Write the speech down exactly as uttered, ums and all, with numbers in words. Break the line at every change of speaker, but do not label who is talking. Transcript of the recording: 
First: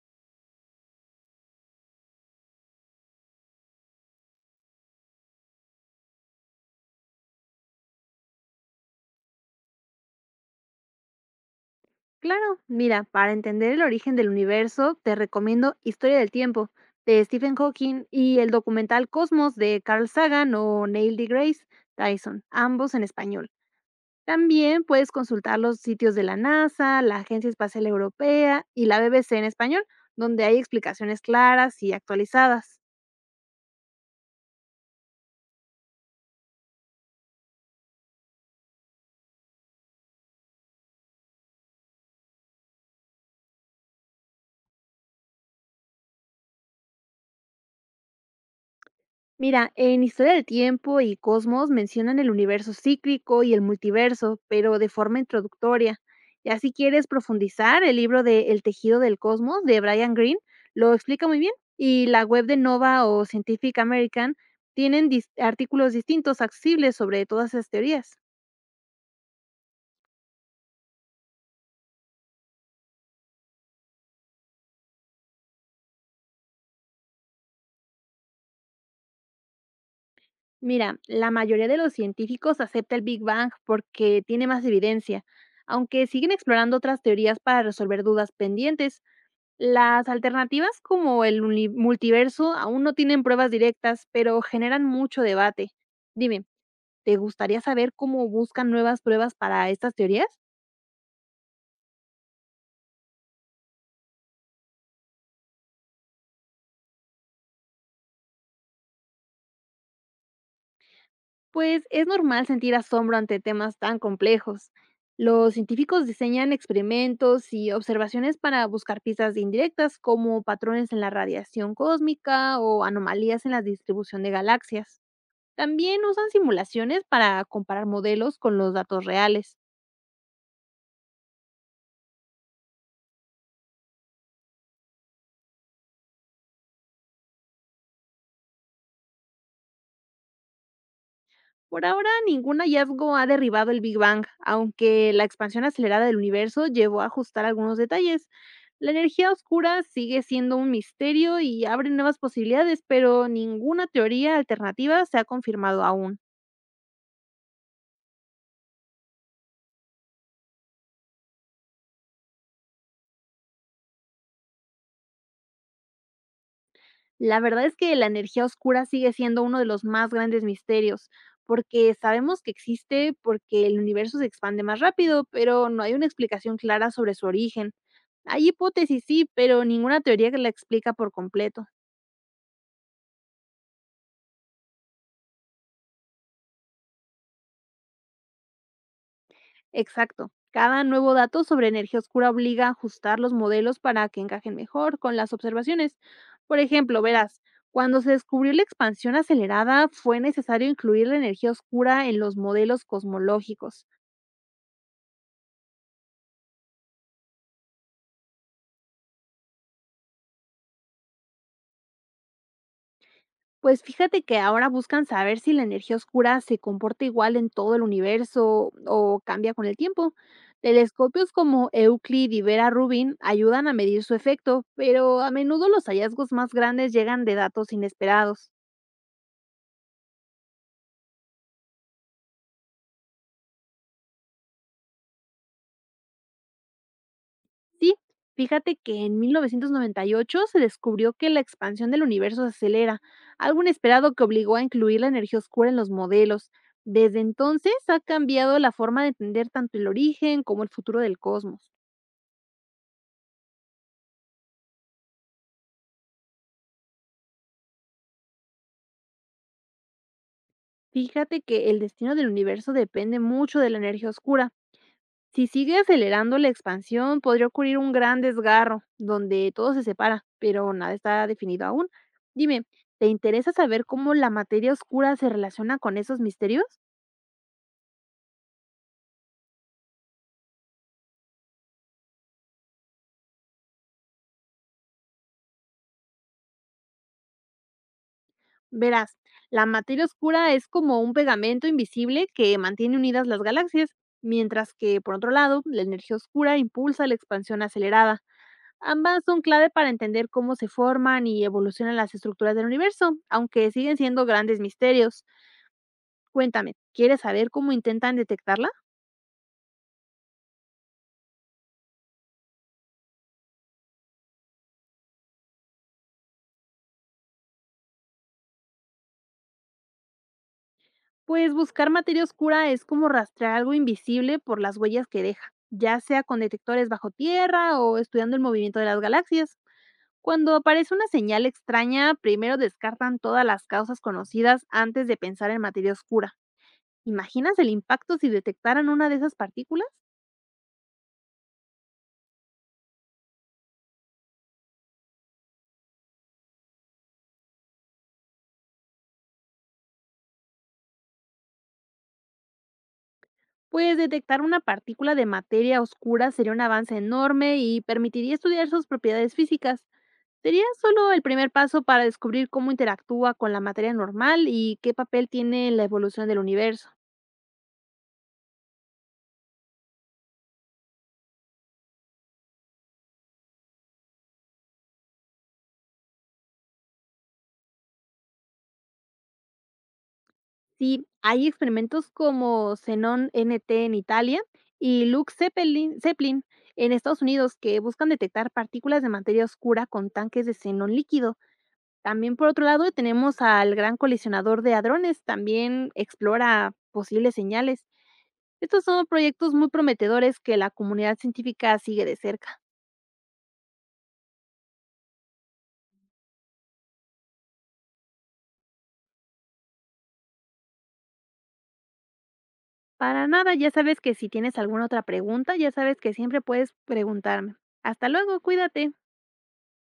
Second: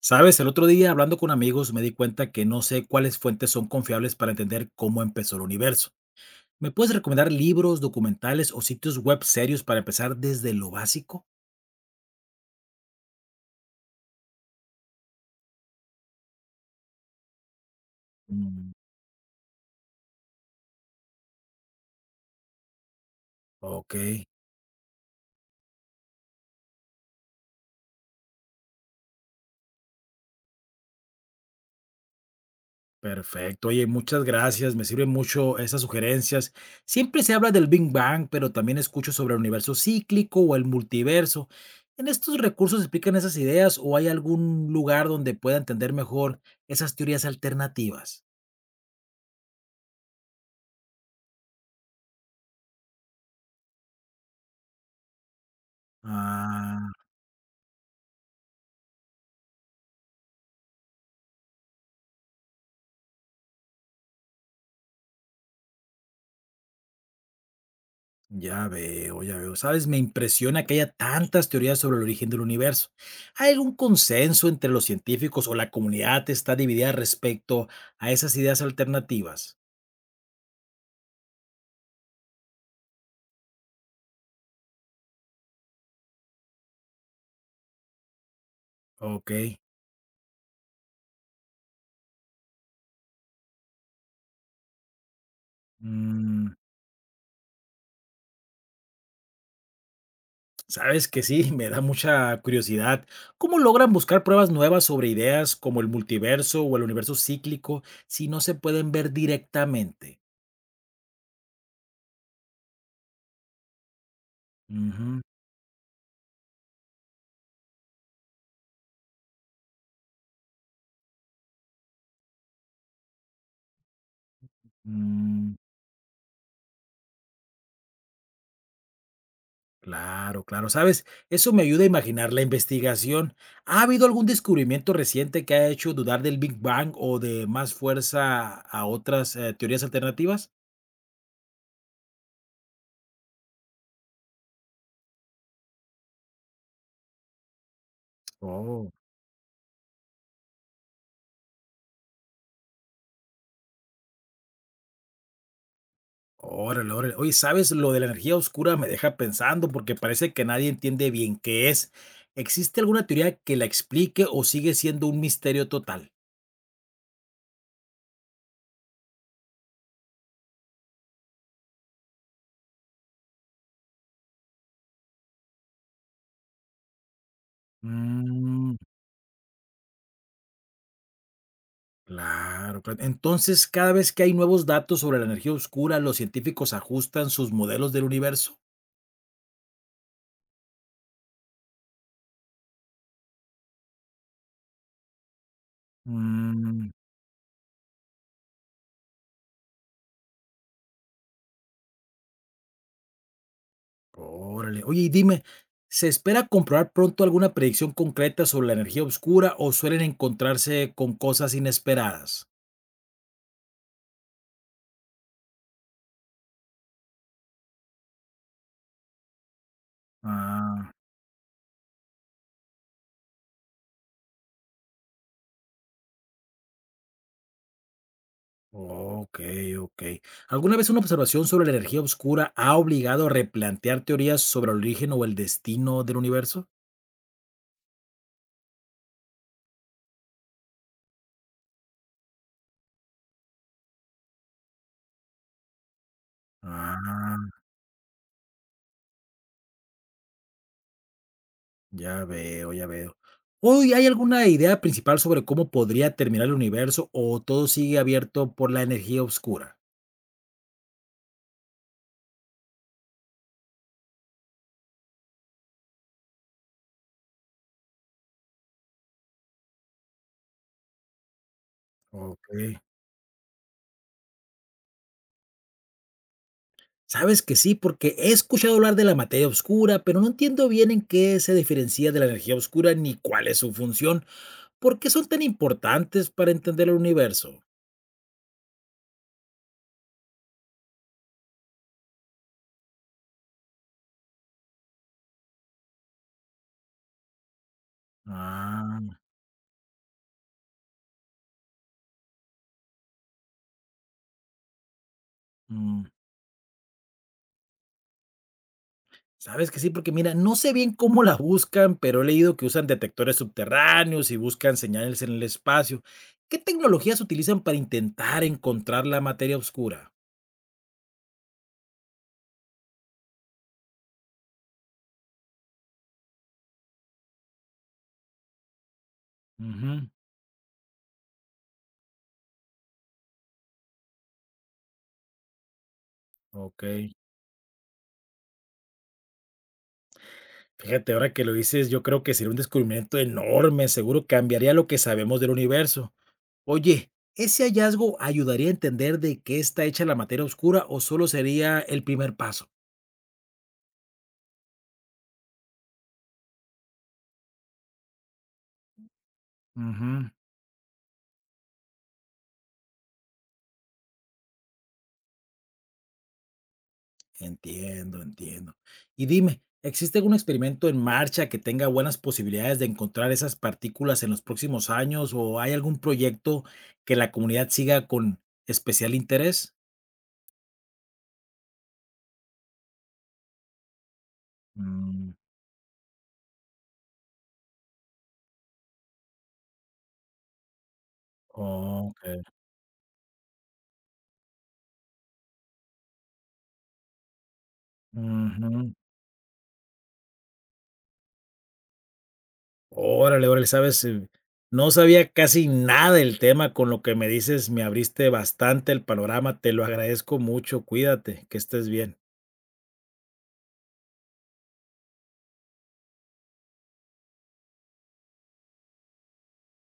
Sabes, el otro día hablando con amigos me di cuenta que no sé cuáles fuentes son confiables para entender cómo empezó el universo. ¿Me puedes recomendar libros, documentales o sitios web serios para empezar desde lo básico?
Claro, mira, para entender el origen del universo, te recomiendo Historia del Tiempo de Stephen Hawking y el
Mm,
documental Cosmos de Carl Sagan o Neil deGrasse Tyson, ambos en español.
ok,
También puedes consultar los sitios de la NASA, la Agencia Espacial Europea y la B B C en español, donde hay explicaciones claras y actualizadas.
perfecto. Oye, muchas gracias. Me sirven mucho esas sugerencias. Siempre se habla del Big Bang, pero también escucho sobre el universo cíclico o el multiverso. ¿En estos recursos explican esas ideas o hay algún lugar donde pueda entender mejor esas teorías alternativas?
Mira, en Historia del Tiempo y Cosmos mencionan el universo cíclico y el multiverso, pero de forma introductoria. Ya si
Ah.
quieres profundizar, el libro de El tejido del cosmos de Brian Greene lo explica muy bien y la web de Nova o Scientific American tienen dis- artículos distintos accesibles sobre todas esas teorías.
Ya veo, ya veo. Sabes, me impresiona que haya tantas teorías sobre el origen del universo. ¿Hay algún consenso entre los científicos o la comunidad está dividida respecto a esas ideas alternativas?
Mira, la mayoría de los científicos acepta el Big Bang porque tiene más evidencia, aunque siguen explorando otras teorías para resolver dudas pendientes.
Ok.
Las alternativas como el uni- multiverso aún no tienen pruebas directas, pero generan mucho debate. Dime,
Mm,
¿te gustaría saber cómo buscan nuevas pruebas para estas teorías?
sabes que sí, me da mucha curiosidad. ¿Cómo logran buscar pruebas nuevas sobre ideas como el multiverso o el universo cíclico si no se pueden ver directamente?
Pues es normal sentir asombro ante temas tan complejos.
Ujú,
Los científicos diseñan experimentos y observaciones para buscar pistas indirectas como patrones en la radiación cósmica o anomalías en la distribución de galaxias.
mm.
También usan simulaciones para comparar modelos con los datos reales.
Claro, claro, ¿sabes? Eso me ayuda a imaginar la investigación. ¿Ha habido algún descubrimiento reciente que ha hecho dudar del Big Bang o de más fuerza a otras eh, teorías alternativas?
Por ahora, ningún hallazgo ha derribado el Big Bang, aunque la expansión acelerada del universo llevó a ajustar algunos detalles. La
Oh,
energía oscura sigue siendo un misterio y abre nuevas posibilidades, pero ninguna teoría alternativa se ha confirmado aún.
órale, órale. Oye, ¿sabes? Lo de la energía oscura me deja pensando porque parece que nadie entiende bien qué es. ¿Existe alguna teoría que la explique o sigue siendo un misterio total?
La verdad es que la energía oscura sigue siendo uno de los más grandes misterios, porque sabemos que existe porque el universo se expande más rápido, pero no hay una explicación clara sobre su origen. Hay
Mm,
hipótesis, sí, pero ninguna teoría que la explica por completo.
claro, claro. Entonces, cada vez que hay nuevos datos sobre la energía oscura, los científicos ajustan sus modelos del universo.
Exacto. Cada nuevo dato sobre energía oscura obliga a ajustar los modelos para que encajen mejor con las observaciones. Por
Mm,
ejemplo, verás, cuando se descubrió la expansión acelerada, fue necesario incluir la energía oscura en los modelos cosmológicos.
órale. Oye, y dime, ¿se espera comprobar pronto alguna predicción concreta sobre la energía oscura o suelen encontrarse con cosas inesperadas?
Pues fíjate que ahora buscan saber si la energía oscura se comporta igual en todo el universo o cambia con el tiempo.
Ah,
Telescopios como Euclid y Vera Rubin ayudan a medir su efecto, pero a menudo los hallazgos más grandes llegan de datos inesperados.
ok, ok. ¿Alguna vez una observación sobre la energía oscura ha obligado a replantear teorías sobre el origen o el destino del universo?
Sí, fíjate que en mil novecientos noventa y ocho se descubrió que la expansión del universo se acelera, algo inesperado que obligó a incluir la energía oscura en los modelos. Desde
Ah,
entonces ha cambiado la forma de entender tanto el origen como el futuro del cosmos.
ya veo, ya veo. Hoy, ¿hay alguna idea principal sobre cómo podría terminar el universo o todo sigue abierto por la energía oscura?
Fíjate que el destino del universo depende mucho de la energía oscura. Si sigue acelerando la expansión, podría ocurrir un gran desgarro, donde todo se separa, pero nada está definido aún.
Ok.
Dime, ¿te interesa saber cómo la materia oscura se relaciona con esos misterios?
Sabes que sí, porque he escuchado hablar de la materia oscura, pero no entiendo bien en qué se diferencia de la energía oscura ni cuál es su función. ¿Por qué son tan importantes para entender el universo?
Verás, la materia oscura es como un pegamento invisible que mantiene unidas las galaxias, mientras que, por otro lado, la energía oscura impulsa la expansión acelerada.
Ah,
Ambas son clave para entender cómo se forman y evolucionan las estructuras del universo, aunque siguen siendo grandes misterios.
mm,
Cuéntame, ¿quieres saber cómo intentan detectarla?
sabes que sí, porque mira, no sé bien cómo la buscan, pero he leído que usan detectores subterráneos y buscan señales en el espacio. ¿Qué tecnologías utilizan para intentar encontrar la materia oscura?
Pues buscar materia oscura es como rastrear algo invisible por las huellas que deja, ya sea con detectores bajo tierra o estudiando el movimiento de las galaxias.
Ujú,
Cuando aparece una señal extraña, primero descartan todas las causas conocidas antes de pensar en materia oscura.
ok.
¿Imaginas el impacto si detectaran una de esas partículas?
Fíjate, ahora que lo dices, yo creo que sería un descubrimiento enorme, seguro cambiaría lo que sabemos del universo. Oye, ¿ese hallazgo ayudaría a entender de qué está hecha la materia oscura o solo sería el primer paso?
Pues detectar una partícula de materia oscura sería un avance enorme y permitiría estudiar sus propiedades físicas.
Ujú,
Sería solo el primer paso para descubrir cómo interactúa con la materia normal y qué papel tiene en la evolución del universo.
entiendo, entiendo. Y dime, ¿existe algún experimento en marcha que tenga buenas posibilidades de encontrar esas partículas en los próximos años o hay algún proyecto que la comunidad siga con especial interés?
Sí, hay experimentos como Xenon N T en Italia y
Mm,
Lux Zeppelin, Zeppelin en Estados Unidos que buscan detectar partículas de materia oscura con tanques de xenón líquido.
ok.
También por otro lado tenemos al Gran Colisionador de Hadrones, también explora posibles señales. Estos
Ujú.
son proyectos muy prometedores que la comunidad científica sigue de cerca.
Órale, órale, ¿sabes? Eh, no sabía casi nada del tema, con lo que me dices me abriste bastante el panorama, te lo agradezco mucho, cuídate, que estés bien.
Para nada, ya sabes que si tienes alguna otra pregunta, ya sabes que siempre puedes preguntarme. Hasta luego, cuídate.